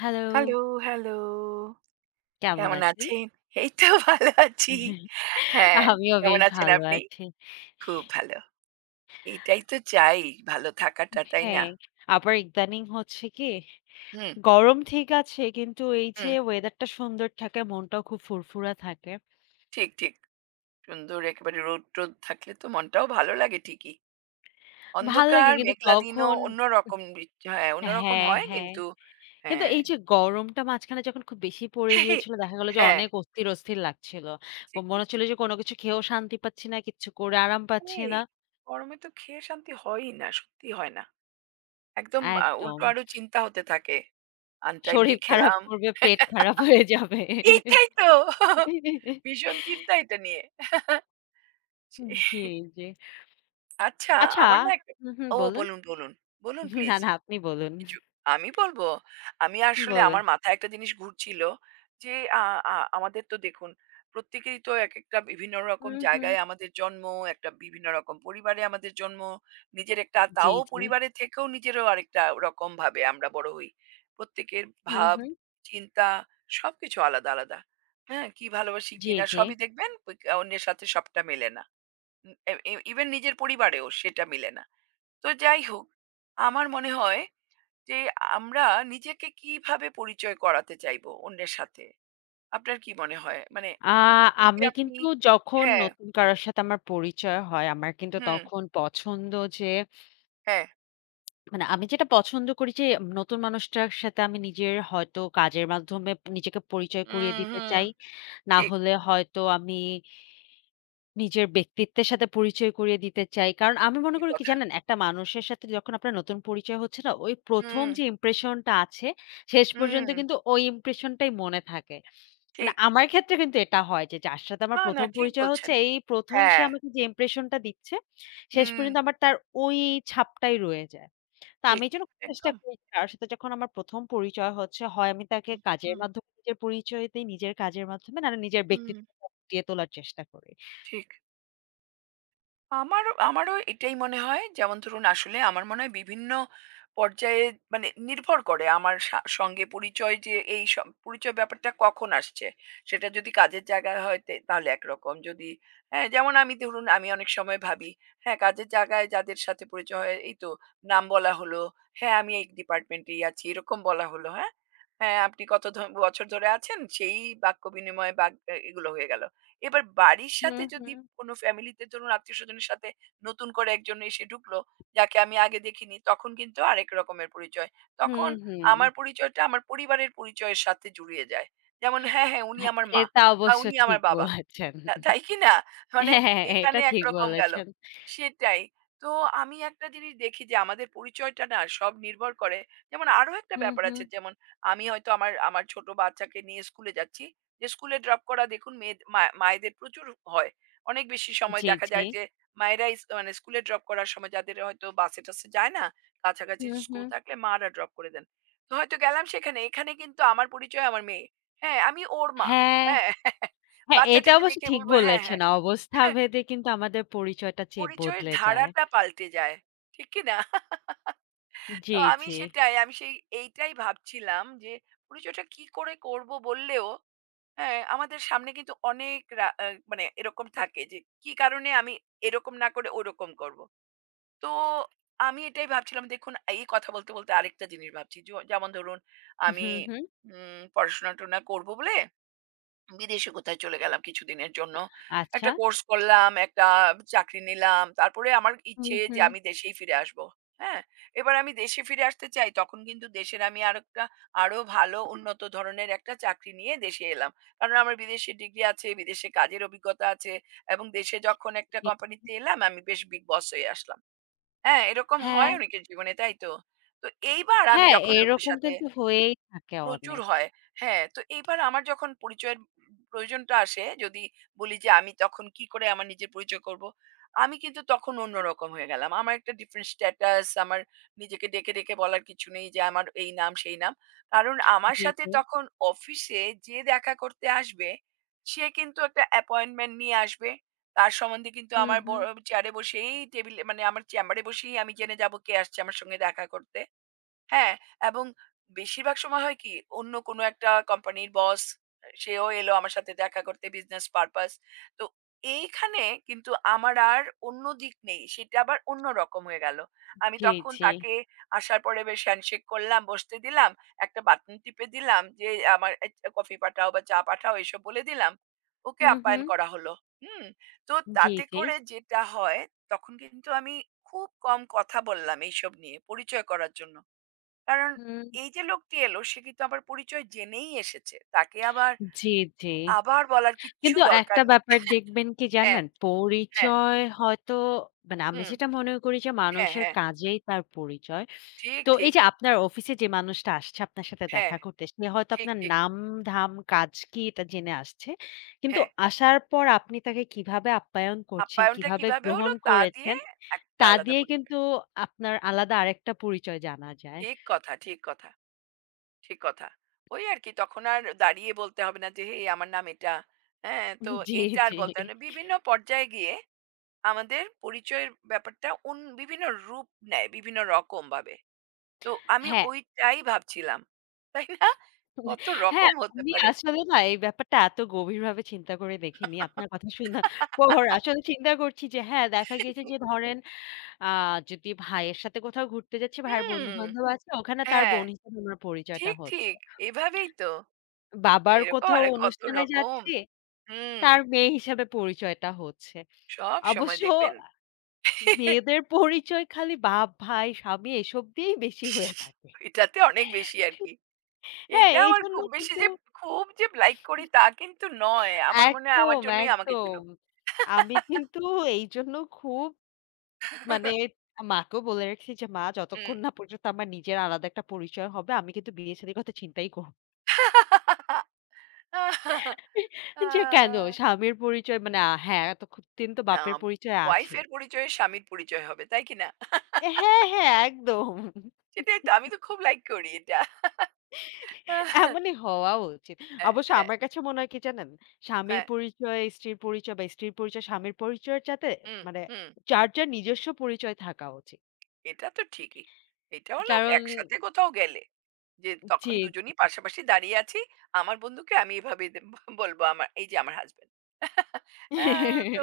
Hello, hello, hello. কেমন কেমন আছেন? আছেন? এই তো ভালো আছি। হ্যাঁ, আমিও কেমন বেশ আছেন ভালো আপনি? আছি। খুব ভালো। এটাই তো চাই ভালো থাকাটা, তাই না? হ্যাঁ, আবার ইদানিং হচ্ছে কি হুম, গরম ঠিক আছে কিন্তু এই যে হুম। ওয়েদারটা সুন্দর থাকে, মনটাও খুব ফুরফুরা থাকে। ঠিক, ঠিক। সুন্দর একেবারে রোদ-টোদ থাকলে তো মনটাও ভালো লাগে ঠিকই। ভাল লাগে অন্ধকার কিন্তু মেঘলা দিনও তখন অন্যরকম হ্যাঁ, অন্যরকম হ্যাঁ, হয় হ্যাঁ। কিন্তু কিন্তু হ্যাঁ। এই যে গরমটা মাঝখানে যখন খুব বেশি পড়ে গিয়েছিল দেখা গেল যে হ্যাঁ, অনেক অস্থির, অস্থির লাগছিল। ঠিক, মনে ঠিক। হচ্ছিল যে কোনো কিছু খেয়েও শান্তি পাচ্ছি না, কিচ্ছু করে আরাম পাচ্ছি এই না। গরমে তো খেয়ে শান্তি হয়ই না, সত্যি হয় না। একদম একদম। উল্টো আরো চিন্তা হতে থাকে। আনটাইমলি শরীর খারাপ খেলাম। করবে, পেট খারাপ হয়ে যাবে। এইটাই তো। ভীষণ চিন্তা এটা নিয়ে। জি, জি। আচ্ছা, আচ্ছা। আমার না একটা হুম, হুম, ও বলুন। বলুন, বলুন। বলুন না, প্লিজ। না, আপনি বলুন। কিছু আমি বলব। আমি আসলে বলুন। আমার মাথায় একটা জিনিস ঘুরছিল যে আ আ আমাদের তো দেখুন প্রত্যেকেরই তো একেকটা বিভিন্ন রকম হুম, হুম। জায়গায় আমাদের জন্ম, একটা বিভিন্ন রকম পরিবারে আমাদের জন্ম, নিজের একটা জি, তাও জি। পরিবারের থেকেও নিজেরও আরেকটা রকমভাবে আমরা বড় হই। প্রত্যেকের হুম, ভাব, হুম। চিন্তা সবকিছু আলাদা, আলাদা। হ্যাঁ? কি ভালোবাসি কি জি, না জি। সবই দেখবেন অন্যের সাথে সবটা মেলে না। উ এ ইভেন নিজের পরিবারেও সেটা মেলে না। তো যাই হোক, আমার মনে হয় যে আমরা নিজেকে কিভাবে পরিচয় করাতে চাইবো অন্যের সাথে? আপনার কি মনে হয়? মানে আ এই যে আমি আপনি কিন্তু যখন হ্যাঁ, নতুন কারোর সাথে আমার পরিচয় হয়, আমার কিন্তু হুম, তখন পছন্দ যে, হ্যাঁ। মানে আমি যেটা পছন্দ করি যে নতুন মানুষটার সাথে আমি নিজের হয়তো কাজের মাধ্যমে নিজেকে পরিচয় করিয়ে হুম, দিতে হুম। চাই। না ঠিক, হলে হয়তো আমি নিজের ব্যক্তিত্বের সাথে পরিচয় করিয়ে দিতে চাই। কারণ আমি মনে ঠিক করি কি কথা। জানেন? একটা মানুষের সাথে যখন আপনার নতুন পরিচয় হচ্ছে না, ওই ১ম হুম, যে ইমপ্রেশন টা আছে, শেষ পর্যন্ত হুম, কিন্তু ওই ইমপ্রেশন টাই মনে থাকে। মানে ঠিক। আমার ক্ষেত্রে কিন্তু এটা হয় যে, যার সাথে আমার না, না ১ম ঠিক পরিচয় হচ্ছে, বলছেন। এই ১ম সে হ্যাঁ, আমাকে যে ইমপ্রেশন টা দিচ্ছে, শেষ হুম, পর্যন্ত আমার তার ওই ছাপটাই রয়ে যায়। তো আমি ঠিক। এইজন্য চেষ্টা একদম। করি কারো সাথে যখন আমার ১ম পরিচয় হচ্ছে, হয় আমি তাকে হুম, কাজের হুম, মাধ্যমে নিজের পরিচয় দেই, নিজের কাজের মাধ্যমে, নাহলে নিজের হুম। ব্যক্তিত্বটা ফুটিয়ে তোলার চেষ্টা করি। ঠিক। আমারও আমারও এটাই মনে হয়। যেমন ধরুন আসলে আমার মনে হয় বিভিন্ন পর্যায়ে মানে নির্ভর করে আমার সঙ্গে পরিচয় যে এই পরিচয় ব্যাপারটা কখন আসছে। সেটা যদি কাজের জায়গায় হয় তাহলে একরকম। যদি হ্যাঁ, যেমন আমি ধরুন আমি অনেক সময় ভাবি, হ্যাঁ, কাজের জায়গায় যাদের সাথে পরিচয় হয় এই তো নাম বলা হলো, হ্যাঁ, আমি এই ডিপার্টমেন্টেই আছি এরকম বলা হলো, হ্যাঁ? হ্যাঁ, আপনি কত বছর ধরে আছেন সেই বাক্য বিনিময় বা এগুলো হয়ে গেল। এবার বাড়ির হুম, সাথে যদি হুম। কোনো ফ্যামিলিতে ধরুন আত্মীয়স্বজনের সাথে নতুন করে একজন এসে ঢুকলো, যাকে আমি আগে দেখিনি, তখন কিন্তু আরেক রকমের পরিচয়। হুম, তখন হুম। আমার পরিচয়টা আমার পরিবারের পরিচয়ের সাথে জুড়িয়ে যায়। যেমন হ্যাঁ, হ্যাঁ, উনি হ্যাঁ, আমার মা এটা বা অবশ্য উনি আমার ঠিক বাবা। বলেছেন। তা তাই কি না? মানে হ্যাঁ, হ্যাঁ, এটা এখানে ঠিক একরকম গেল। বলেছেন। সেটাই। তো আমি একটা জিনিস দেখি যে আমাদের পরিচয়টা না সব নির্ভর করে যেমন আরো একটা হুম, ব্যাপার হুম। আছে যেমন আমি হয়তো আমার আমার ছোট বাচ্চাকে নিয়ে স্কুলে যাচ্ছি। যে স্কুলে ড্রপ করা দেখুন মায়েদের প্রচুর হয়। অনেক বেশি সময় জি, দেখা জি। যায় যে মায়েরাই মানে স্কুলে ড্রপ করার সময় যাদের হয়তো বাসে টাসে যায় না, কাছাকাছি হুম, স্কুল হুম। থাকলে মারা ড্রপ করে দেন। তো হয়তো গেলাম সেখানে, এখানে কিন্তু আমার পরিচয় আমার মেয়ে। হ্যাঁ, আমি ওর মা। হ্যাঁ, হ্যাঁ, হ্যাঁ, এটা বাচ্চাটিকে অবশ্য দেখে ঠিক বলবো হ্যাঁ, বলেছেন। হ্যাঁ। অবস্থাভেদে কিন্তু আমাদের পরিচয়টা পরিচয়ের বদলে যায়। ধারাটা পাল্টে যায়। ঠিক কি না? তো জি, আমি জি। সেটাই, আমি সেই এইটাই ভাবছিলাম যে পরিচয়টা কি করে করব বললেও হ্যাঁ, আমাদের সামনে কিন্তু অনেক রা আ মানে এরকম থাকে যে, কি কারণে আমি এরকম না করে ওরকম করব। তো আমি এটাই ভাবছিলাম দেখুন এই কথা বলতে, বলতে আরেকটা জিনিস ভাবছি। যেমন ধরুন আমি হুম, হুম। পড়াশোনা-টনা করব বলে বিদেশে কোথায় চলে গেলাম কিছুদিনের জন্য। আচ্ছা। একটা কোর্স করলাম, একটা চাকরি নিলাম। তারপরে আমার হুম, ইচ্ছে যে হুম। আমি দেশেই ফিরে আসবো। হ্যাঁ? এবার আমি দেশে ফিরে আসতে চাই। তখন কিন্তু দেশের আমি আরেকটা আরো ভালো উন্নত ধরনের একটা চাকরি নিয়ে দেশে এলাম। কারণ আমার বিদেশে ডিগ্রি আছে, বিদেশে কাজের অভিজ্ঞতা আছে এবং দেশে যখন একটা জি। কোম্পানিতে এলাম আমি বেশ বিগ বস হয়ে আসলাম। হ্যাঁ? এরকম হ্যাঁ, হয় অনেকের জীবনে, তাই তো? তো এইবার আমি হ্যাঁ, যখন লোকের এরকম সাথে কিন্তু হয়েই থাকে প্রচুর অনেক। হয়। হ্যাঁ, তো এইবার আমার যখন পরিচয়ের প্রয়োজনটা আসে, যদি বলি যে আমি তখন কি করে আমার নিজের পরিচয় করব? আমি কিন্তু তখন অন্যরকম হয়ে গেলাম। আমার একটা ডিফারেন্ট স্ট্যাটাস, আমার নিজেকে ডেকে বলার কিছু নেই যে আমার এই নাম, সেই নাম। কারণ আমার জি, সাথে জি। তখন অফিসে যে দেখা করতে আসবে, সে কিন্তু একটা অ্যাপয়েন্টমেন্ট নিয়ে আসবে। তার সম্বন্ধে কিন্তু হুম, আমার হুম। চেয়ারে বসেই টেবিলে মানে আমার চেম্বারে বসেই আমি জেনে যাব কে আসছে আমার সঙ্গে দেখা করতে। হ্যাঁ, এবং বেশিরভাগ সময় হয় কি অন্য কোনো একটা কোম্পানির বস সেও এলো আমার সাথে দেখা করতে বিজনেস পারপাস। তো এইখানে কিন্তু আমার আর অন্য দিক নেই। সেটা আবার অন্যরকম হয়ে গেল। আমি জি, তখন জি। তাকে আসার পরে বেশ হ্যান্ডশেক করলাম, বসতে দিলাম, একটা বাটন টিপে দিলাম যে আমার কফি পাঠাও বা চা পাঠাও এসব বলে দিলাম। ওকে হুম, হুম। আপ্যায়ন করা হলো। হুম? তো জি, তাতে জি। করে যেটা হয় তখন কিন্তু আমি খুব কম কথা বললাম এইসব নিয়ে পরিচয় করার জন্য। কারণ হুম। এই যে লোকটি এলো সে কিন্তু আমার পরিচয় জেনেই এসেছে। তাকে আবার, জি, জি। আবার বলার কিচ্ছু কিন্তু একটা দরকার নেই। ব্যাপার দেখবেন কি হ্যাঁ, জানেন? হ্যাঁ, পরিচয় হয়তো মানে আমি হুম, যেটা মনে করি যে হ্যাঁ, মানুষের হ্যাঁ। কাজেই তার পরিচয়। ঠিক, তো এই ঠিক। যে আপনার অফিসে যে মানুষটা আসছে আপনার সাথে হ্যাঁ, দেখা করতে, সে হয়তো ঠিক, আপনার ঠিক। নাম-ধাম, কাজ কি এটা জেনে আসছে। কিন্তু হ্যাঁ, আসার পর আপনি তাকে কিভাবে আপ্যায়ন করছেন, আপ্যায়নটা কিভাবে কিভাবে হলো গ্রহণ তা দিয়ে করেছেন, একটা তা আলাদা দিয়ে পরিচয়। কিন্তু আপনার আলাদা আরেকটা পরিচয় জানা যায়। ঠিক কথা, ঠিক কথা, ঠিক কথা। ওই আর কি তখন আর দাঁড়িয়ে বলতে হবে না যে, "হেই আমার নাম এটা।" হ্যাঁ, তো জি, এইটা আর জি। বলতে হবে না। বিভিন্ন পর্যায়ে গিয়ে আমাদের পরিচয়ের ব্যাপারটা বিভিন্ন রূপ নেয় বিভিন্ন রকমভাবে। তো আমি হ্যাঁ, ওইটাই ভাবছিলাম। তাই না? কত হ্যাঁ, রকম হতে আমি পারে। আসলে না এই ব্যাপারটা এত গভীরভাবে চিন্তা করে দেখিনি। আপনার কথা শোনার পর আসলে চিন্তা করছি যে হ্যাঁ, দেখা গিয়েছে যে ধরেন আ যদি ভাইয়ের সাথে কোথাও ঘুরতে যাচ্ছি, ভাইয়ের হুম, বন্ধু-বান্ধব আছে, ওখানে তার হ্যাঁ, বোন হিসেবে আমার পরিচয়টা ঠিক, হচ্ছে। ঠিক। এভাবেই তো। বাবার এরকম কোথাও আরে কত অনুষ্ঠানে রকম। যাচ্ছি, হুম, তার মেয়ে হিসেবে পরিচয়টা হচ্ছে। সব সময় অবশ্য দেখবেন মেয়েদের পরিচয় খালি বাপ, ভাই, স্বামী এসব দিয়েই বেশি হয়ে থাকে। এটাতে অনেক বেশি আরকি। হ্যাঁ, এটা আমার এইজন্য খুব বেশি কিন্তু যে খুব যে লাইক করি তা কিন্তু নয়। আমার মনে হয় আমার একদম, জন্যই আমাকে একদম। চিনুক। আমি কিন্তু এইজন্য খুব মানে মাকেও বলে রেখেছি যে, "মা হুম। যতক্ষণ না পর্যন্ত আমার নিজের আলাদা একটা পরিচয় হবে, আমি কিন্তু বিয়ে-শাদীর কথা চিন্তাই করব না।" আ যে কেন? স্বামীর পরিচয় হুম, মানে হ্যাঁ, এতক্ষণ তো না বাপের পরিচয় ওয়াইফ আছে। এর পরিচয়ে স্বামীর পরিচয় হবে। তাই কিনা? হ্যাঁ, হ্যাঁ, একদম। সেটাই তো আমি তো খুব লাইক করি এটা। হ্যাঁ, এমনই হওয়া উচিত। হ্যাঁ, অবশ্য হ্যাঁ, আমার কাছে মনে হয় কি জানেন? স্বামীর হ্যাঁ। পরিচয়, স্ত্রীর পরিচয় বা স্ত্রীর পরিচয়, স্বামীর পরিচয়ের চাইতে হুম, মানে হুম। যার, যার নিজস্ব পরিচয় থাকা উচিত। এটা তো ঠিকই। এটা হলো কারণ একসাথে কোথাও গেলে। যে জি। তখন দুজনই পাশাপাশি দাঁড়িয়ে আছি। আমার বন্ধুকে আমি এভাবে বলব আমার এই যে আমার হাসব্যান্ড। আ তো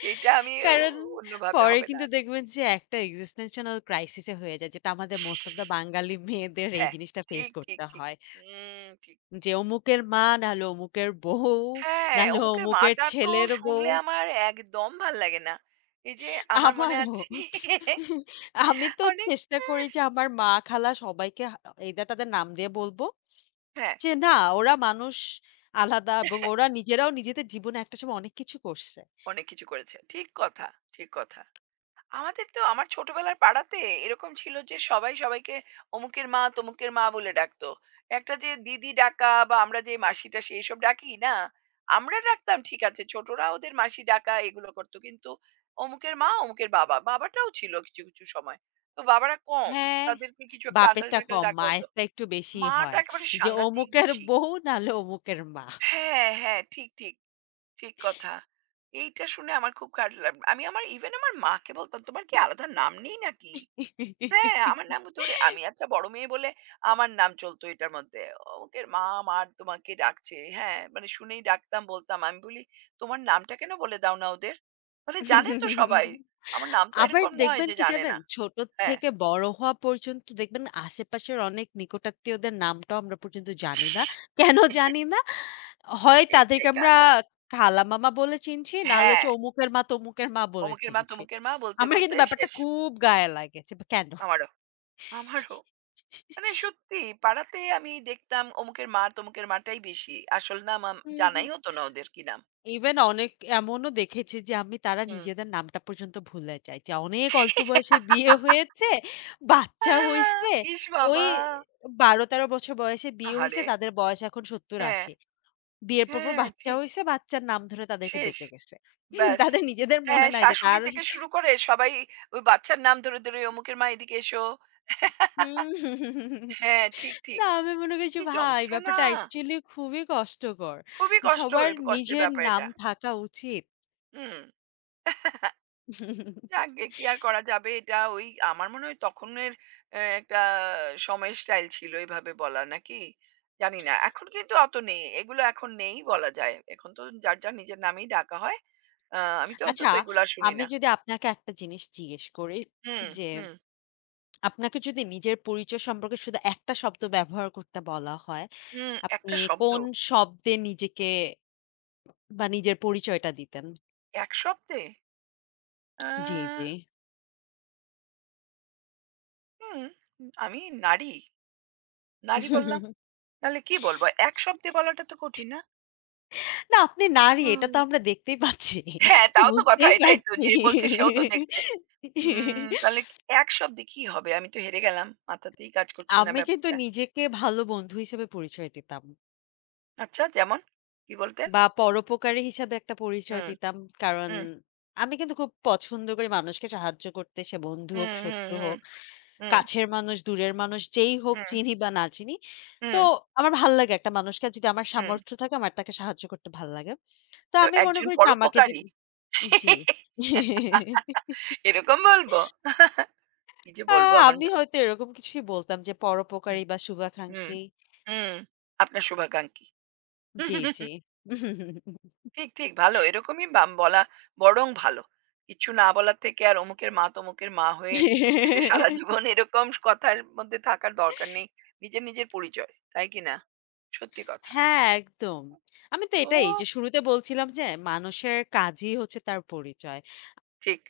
সেইটা আমি কারণ অন্যভাবে পরে হবে না। কিন্তু দেখবেন যে একটা এক্সিস্টেনশনাল ক্রাইসিস এ হয়ে যায় যেটা আমাদের মোস্ট অফ দ্যা বাঙালি মেয়েদের এই হ্যাঁ, জিনিসটা ফেস ঠিক, ঠিক, করতে ঠিক। হয়। হুম, ঠিক। যে অমুকের মা নাহলে অমুকের বউ, হ্যাঁ, নাহলে অমুকের অমুকের মাটা তো ছেলের বউ। শুনলে আমার একদম ভাল লাগে না। এই যে আমার মনে আমারও। আছে আমি তো অনেক চেষ্টা করি যে আমার মা, খালা সবাইকে either তাদের নাম দিয়ে বলবো হ্যাঁ। যে না, ওরা মানুষ আলাদা এবং ওরা নিজেরাও নিজেদের জীবনে একটা সময় অনেক কিছু করছে। অনেক কিছু করেছে। ঠিক কথা, ঠিক কথা। আমাদের তো আমার ছোটবেলার পাড়াতে এরকম ছিল যে সবাই সবাইকে অমুকের মা, তমুকের মা বলে ডাকতো। একটা যে দিদি ডাকা বা আমরা যে মাসি-টাসি এসব ডাকি না? আমরা ডাকতাম ঠিক আছে, ছোটরা ওদের মাসি ডাকা এগুলো করত। কিন্তু অমুকের মা, অমুকের বাবা। বাবাটাও ছিল কিছু, কিছু সময়। তো বাবারা কম। হ্যাঁ, তাদেরকে কিছু একটা বাপেরটা আঙ্কেল-টাঙ্কেল কম, ডাকা হতো। মায়েরটা একটু বেশিই মাটা হয়। একেবারে যে সাংঘাতিক অমুকের বেশি। বউ নাহলে অমুকের মা। হ্যাঁ, হ্যাঁ, ঠিক, ঠিক। ঠিক কথা। এইটা শুনে আমার খুব খারাপ আমি আমার ইভেন আমার মাকে বলতাম, "তোমার কি আলাদা নাম নেই নাকি?" হ্যাঁ, আমার নাম ধরে আমি আচ্ছা বড় মেয়ে বলে আমার নাম চলতো এটার মধ্যে। ওকে মা, মা তোমাকে ডাকছে। হ্যাঁ, মানে শুনেই ডাকতাম বলতাম। আমি বলি, "তোমার নামটা কেন বলে দাও না ওদের?" বলে, "জানে তো সবাই। আমার নাম তো আবার এরকম নয় দেখবেন যে কি জানে জানেন? না।" ছোট হ্যাঁ। থেকে বড় হওয়া পর্যন্ত দেখবেন আশেপাশের অনেক নিকটাত্মীয়দের নামটাও আমরা পর্যন্ত জানি না। কেন জানি না? হয় তাদেরকে এইটাই আমরা কারণ। খালামামা বলে চিনছি, নাহলে হ্যাঁ, হচ্ছে অমুকের মা তমুকের মা বলে অমুকের মা, চিনছি। তমুকের মা বলতে, আমার বলতে কিন্তু ব্যাপারটা শেষ খুব গায়ে লাগে যে, "কেন?" আমারও, আমারও। মানে সত্যি পাড়াতে আমি দেখতাম অমুকের মা তমুকের মাটাই বেশি। আসল নাম হুম, হুম। জানাই হতো না ওদের কি নাম। ইভেন অনেক এমনও দেখেছি যে আমি তারা হুম। নিজেদের নামটা পর্যন্ত ভুলে যায়। যে অনেক অল্প বয়সে বিয়ে হয়েছে, বাচ্চা আহ, হইছে। ইস ওই বাবা! ১২-১৩ বছর বয়সে বিয়ে হইছে, আহারে! তাদের বয়স এখন হ্যাঁ, ৭০-৮০। বিয়ের পর হ্যাঁ, বাচ্চা ঠিক। হইছে, বাচ্চার নাম ধরে তাদেরকে শেষ। ডেকে গেছে। হুম, ব্যাস। তাদের নিজেদের হ্যাঁ, মনে নাই যে শাশুড়ি তার থেকে শুরু করে সবাই ওই বাচ্চার নাম ধরে অমুকের মা এদিকে এসো। হুম। হ্যাঁ, ঠিক, ঠিক। না, আমি মনে করি যে কি ভাই যন্ত্রণা! ব্যাপারটা অ্যাকচুয়ালি খুবই কষ্টকর। খুবই যে সবার কষ্টের নিজের ব্যাপার নাম এটা। থাকা উচিত। হুম। আগে কি আর করা যাবে এটা ওই আমার মনে হয় তখনের একটা সময় স্টাইল ছিল এভাবে বলা নাকি জানি না এখন কিন্তু অত নেই এগুলো এখন নেই বলা যায় এখন তো যার যার নিজের নামেই ডাকা হয় আমি তো আচ্ছা, অন্তত এগুলো আর শুনি আমি না যদি আপনাকে একটা জিনিস জিজ্ঞেস করি হুম যে, হুম আপনাকে যদি নিজের পরিচয় সম্পর্কে শুধু একটা শব্দ ব্যবহার করতে বলা হয়, হুম আপনি একটা শব্দ কোন শব্দে নিজেকে বা নিজের পরিচয়টা দিতেন? এক শব্দে জি, জি। আহ, হুম আমি নারী নারী বললাম তাহলে কি বলবো এক শব্দে বলাটা তো কঠিন না না, আপনি নারী এটা হুম, তো আমরা দেখতেই পাচ্ছি। হ্যাঁ তাও তো কথা বুঝতেই এটাই তো পারছি। যে বলছে সেও তো দেখছে তাহলে কি এক শব্দে কি হবে? আমি তো হেরে গেলাম। মাথাতেই কাজ করছে না আমি কিন্তু ব্যাপারটা। নিজেকে ভালো বন্ধু হিসেবে পরিচয় দিতাম। আচ্ছা যেমন? কি বলতেন? বা পরোপকারী হিসাবে একটা পরিচয় হুম, দিতাম। কারণ হুম, আমি কিন্তু খুব পছন্দ করি মানুষকে সাহায্য করতে। সে বন্ধু হোক, হুম, হুম, শত্রু হুম, হোক, হুম, কাছের মানুষ, দূরের মানুষ যেই হোক হুম, চিনি বা না চিনি। তো হুম, আমার ভাল লাগে একটা মানুষকে, আর যদি আমার হুম। সামর্থ্য থাকে আমার তাকে সাহায্য করতে ভাল লাগে। তো তো আমি মনে একজন করি যে আমাকে যে পরোপকারী। জি। এরকম বলবো? কি যে আ বলবো আমার আমি মা হয়তো এরকম কিছুই বলতাম যে পরোপকারী হুম, বা হুম, শুভাকাঙ্ক্ষী। হুম। আপনার শুভাকাঙ্ক্ষী। জি, জি। ঠিক, ঠিক ভালো। এরকমই বলা বরং ভালো। কিচ্ছু না বলার থেকে আর অমুকের মা তমুকের মা হয়ে সে যে সারা জীবন এরকম কথার মধ্যে থাকার দরকার নেই। নিজের, নিজের পরিচয়। তাই কি না? সত্যি কথা। হ্যাঁ, একদম। আমি তো তো এটাই যে শুরুতে বলছিলাম যে মানুষের কাজই হচ্ছে তার পরিচয়। ঠিক।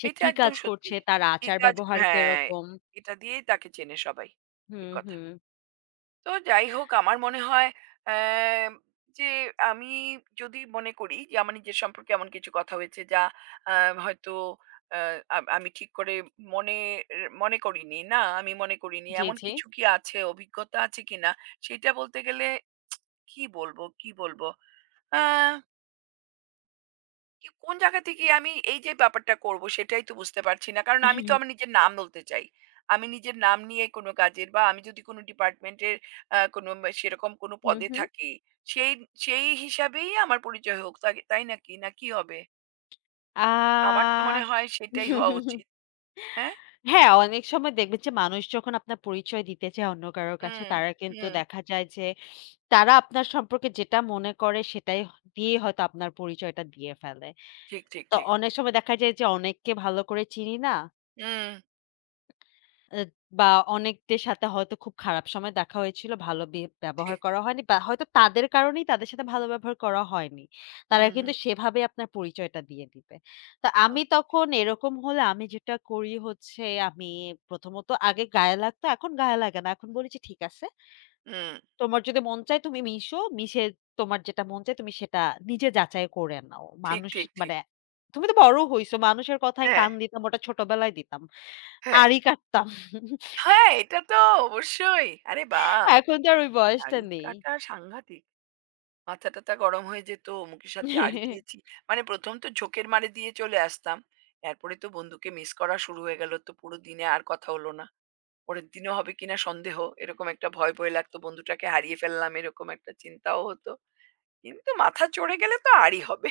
সে এটা কি একদম কাজ সত্যি। করছে, তার কি কাজ আচার-ব্যবহার হ্যাঁ, কিরকম। এটা দিয়েই তাকে চেনে সবাই। হুম, ঠিক কথা। হুম। তো যাই হোক আমার মনে হয় আহ, যে আমি যদি মনে করি যে আমার নিজের সম্পর্কে এমন কিছু কথা হয়েছে যা হয়তো আমি ঠিক করে মনে মনে করিনি না আমি মনে করিনি জি, এমন জি। কিছু কি আছে অভিজ্ঞতা আছে কিনা সেটা বলতে গেলে কি বলবো কি কোন জায়গা থেকে আমি এই যে ব্যাপারটা করব সেটাই তো বুঝতে পারছি না। কারণ আমি তো আমার নিজের নাম বলতে চাই। আমি নিজের নাম নিয়ে কোনো কাজের বা আমি যদি কোনো ডিপার্টমেন্টের কোনো সেরকম কোনো হুম, পদে হুম। থাকি, সেই সেই হিসাবেই আমার পরিচয় হোক। তাই তাই নাকি? না কি হবে? আ আমার তো মনে হয় সেটাই হওয়া উচিত। হ্যাঁ? হ্যাঁ, অনেক সময় দেখবেন যে মানুষ যখন আপনার পরিচয় দিতে চায় অন্য কারো কাছে, হুম, তারা কিন্তু হুম। দেখা যায় যে তারা আপনার সম্পর্কে যেটা মনে করে সেটাই দিয়ে হয়তো আপনার পরিচয়টা দিয়ে ফেলে। ঠিক, ঠিক, তো ঠিক। অনেক সময় দেখা যায় যে অনেককে ভালো করে চিনি না। হুম, এ বা অনেকদের সাথে হয়তো খুব খারাপ সময় দেখা হয়েছিল, ভালো ব্যবহার ঠিক। করা হয়নি বা হয়তো তাদের কারণেই তাদের সাথে ভালো ব্যবহার করা হয়নি। তারা হুম, কিন্তু হুম। সেভাবে আপনার পরিচয়টা দিয়ে দিবে। তো আমি ওকে। তখন এরকম হলে আমি যেটা করি হচ্ছে আমি প্রথমত আগে গায়ে লাগতো, এখন গায়ে লাগে না। এখন বলি যে, "ঠিক আছে। হুম। তোমার যদি মন চায় তুমি মিশো। মিশে তোমার যেটা মন চায় তুমি সেটা নিজে যাচাই করে নাও। ঠিক, মানুষ ঠিক, মানে ঠিক। তুমি তো বড় হইছো। মানুষের কথায় হ্যাঁ, কান দিতাম ওটা ছোটবেলায় দিতাম। হ্যাঁ। আড়ি কাটতাম।" হ্যাঁ, এটা তো অবশ্যই। আরে বাহ! এখন তো আর ওই বয়সটা দাড়ি নেই। কাটা সাংঘাতিক। মাথা-টাথা গরম হয়ে যেত। মুখের সাথে আড়ি দিয়েছি। মানে ১ম তো ঝোঁকের মারে দিয়ে চলে আসতাম। এরপরে তো বন্ধুকে মিস করা শুরু হয়ে গেল। তো পুরো দিনে আর কথা হল না। পরের দিনও হবে কিনা সন্দেহ। এরকম একটা ভয় লাগতো। বন্ধুটাকে হারিয়ে ফেললাম এরকম একটা চিন্তাও হতো। কিন্তু মাথা চড়ে গেলে তো আরই হবে।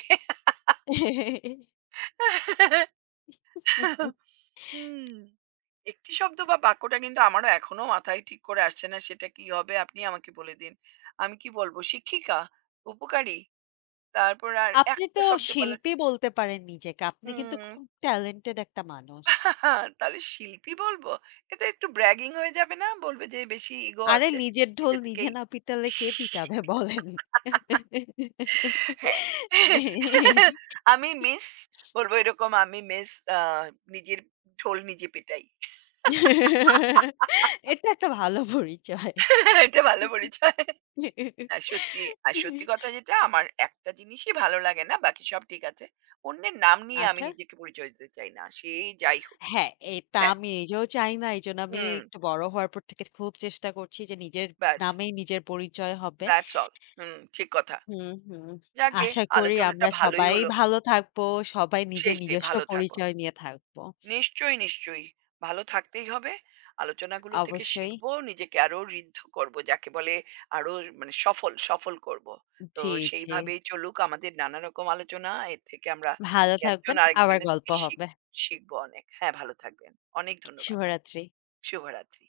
হুম। একটি শব্দ বা বাক্যটা কিন্তু আমারও এখনো মাথায় ঠিক করে আসছে না। সেটা কি হবে আপনি আমাকে বলে দিন। আমি কি বলব? শিক্ষিকা, উপকারী, তারপর আর আপনি একটা তো শব্দ বলা শিল্পী বলতে পারেন নিজেকে। আপনি কিন্তু হুম খুব ট্যালেন্টেড একটা মানুষ। তাহলে শিল্পী বলবো? এতে একটু bragging হয়ে যাবে না? বলবে যে বেশি ইগো আরে আছে। নিজের ঢোল নিজে নিজে থেকেই না পিটালে কে পিটাবে বলেন? হ্যাঁ। আমি মিস বলবো এরকম আমি মিস আ নিজের ঢোল নিজে পেটাই। এটা একটা ভালো পরিচয়। এটা ভালো পরিচয়। আর সত্যি কথা যেটা আমার একটা জিনিসই ভালো লাগে না। বাকি সব ঠিক আছে। অন্যের নাম নিয়ে আমি আচ্ছা। নিজেকে পরিচয় দিতে চাই না। সে যাই হোক। হ্যাঁ, এটা হ্যাঁ। আমি নিজেও চাই না। এইজন্য আমি হুম। একটু বড় হওয়ার পর থেকে খুব চেষ্টা করছি যে নিজের ব্যাস। নামেই নিজের পরিচয় হবে। That's all. হুম, ঠিক কথা। হুম, হুম। যাকগে আশা করি আলোচনাটা আমরা ভালোই সবাই হলো। ভালো থাকবো। সবাই নিজের সেই, সেই নিজস্ব ভালো থাকবো। পরিচয় নিয়ে থাকবো। নিশ্চয়ই, নিশ্চয়ই। ভালো থাকতেই হবে। আলোচনাগুলো থেকে অবশ্যই। শিখবো, নিজেকে আরো ঋদ্ধ করবো। যাকে বলে আরো মানে সফল করবো। তো জি, জি। সেইভাবেই চলুক আমাদের নানা রকম আলোচনা। এর থেকে আমরা ভালো একজন থাকবেন। আবার আরেকজনের গল্প থেকে হবে। শিখবো অনেক। হ্যাঁ, ভালো থাকবেন। অনেক ধন্যবাদ। শুভরাত্রি। শুভরাত্রি।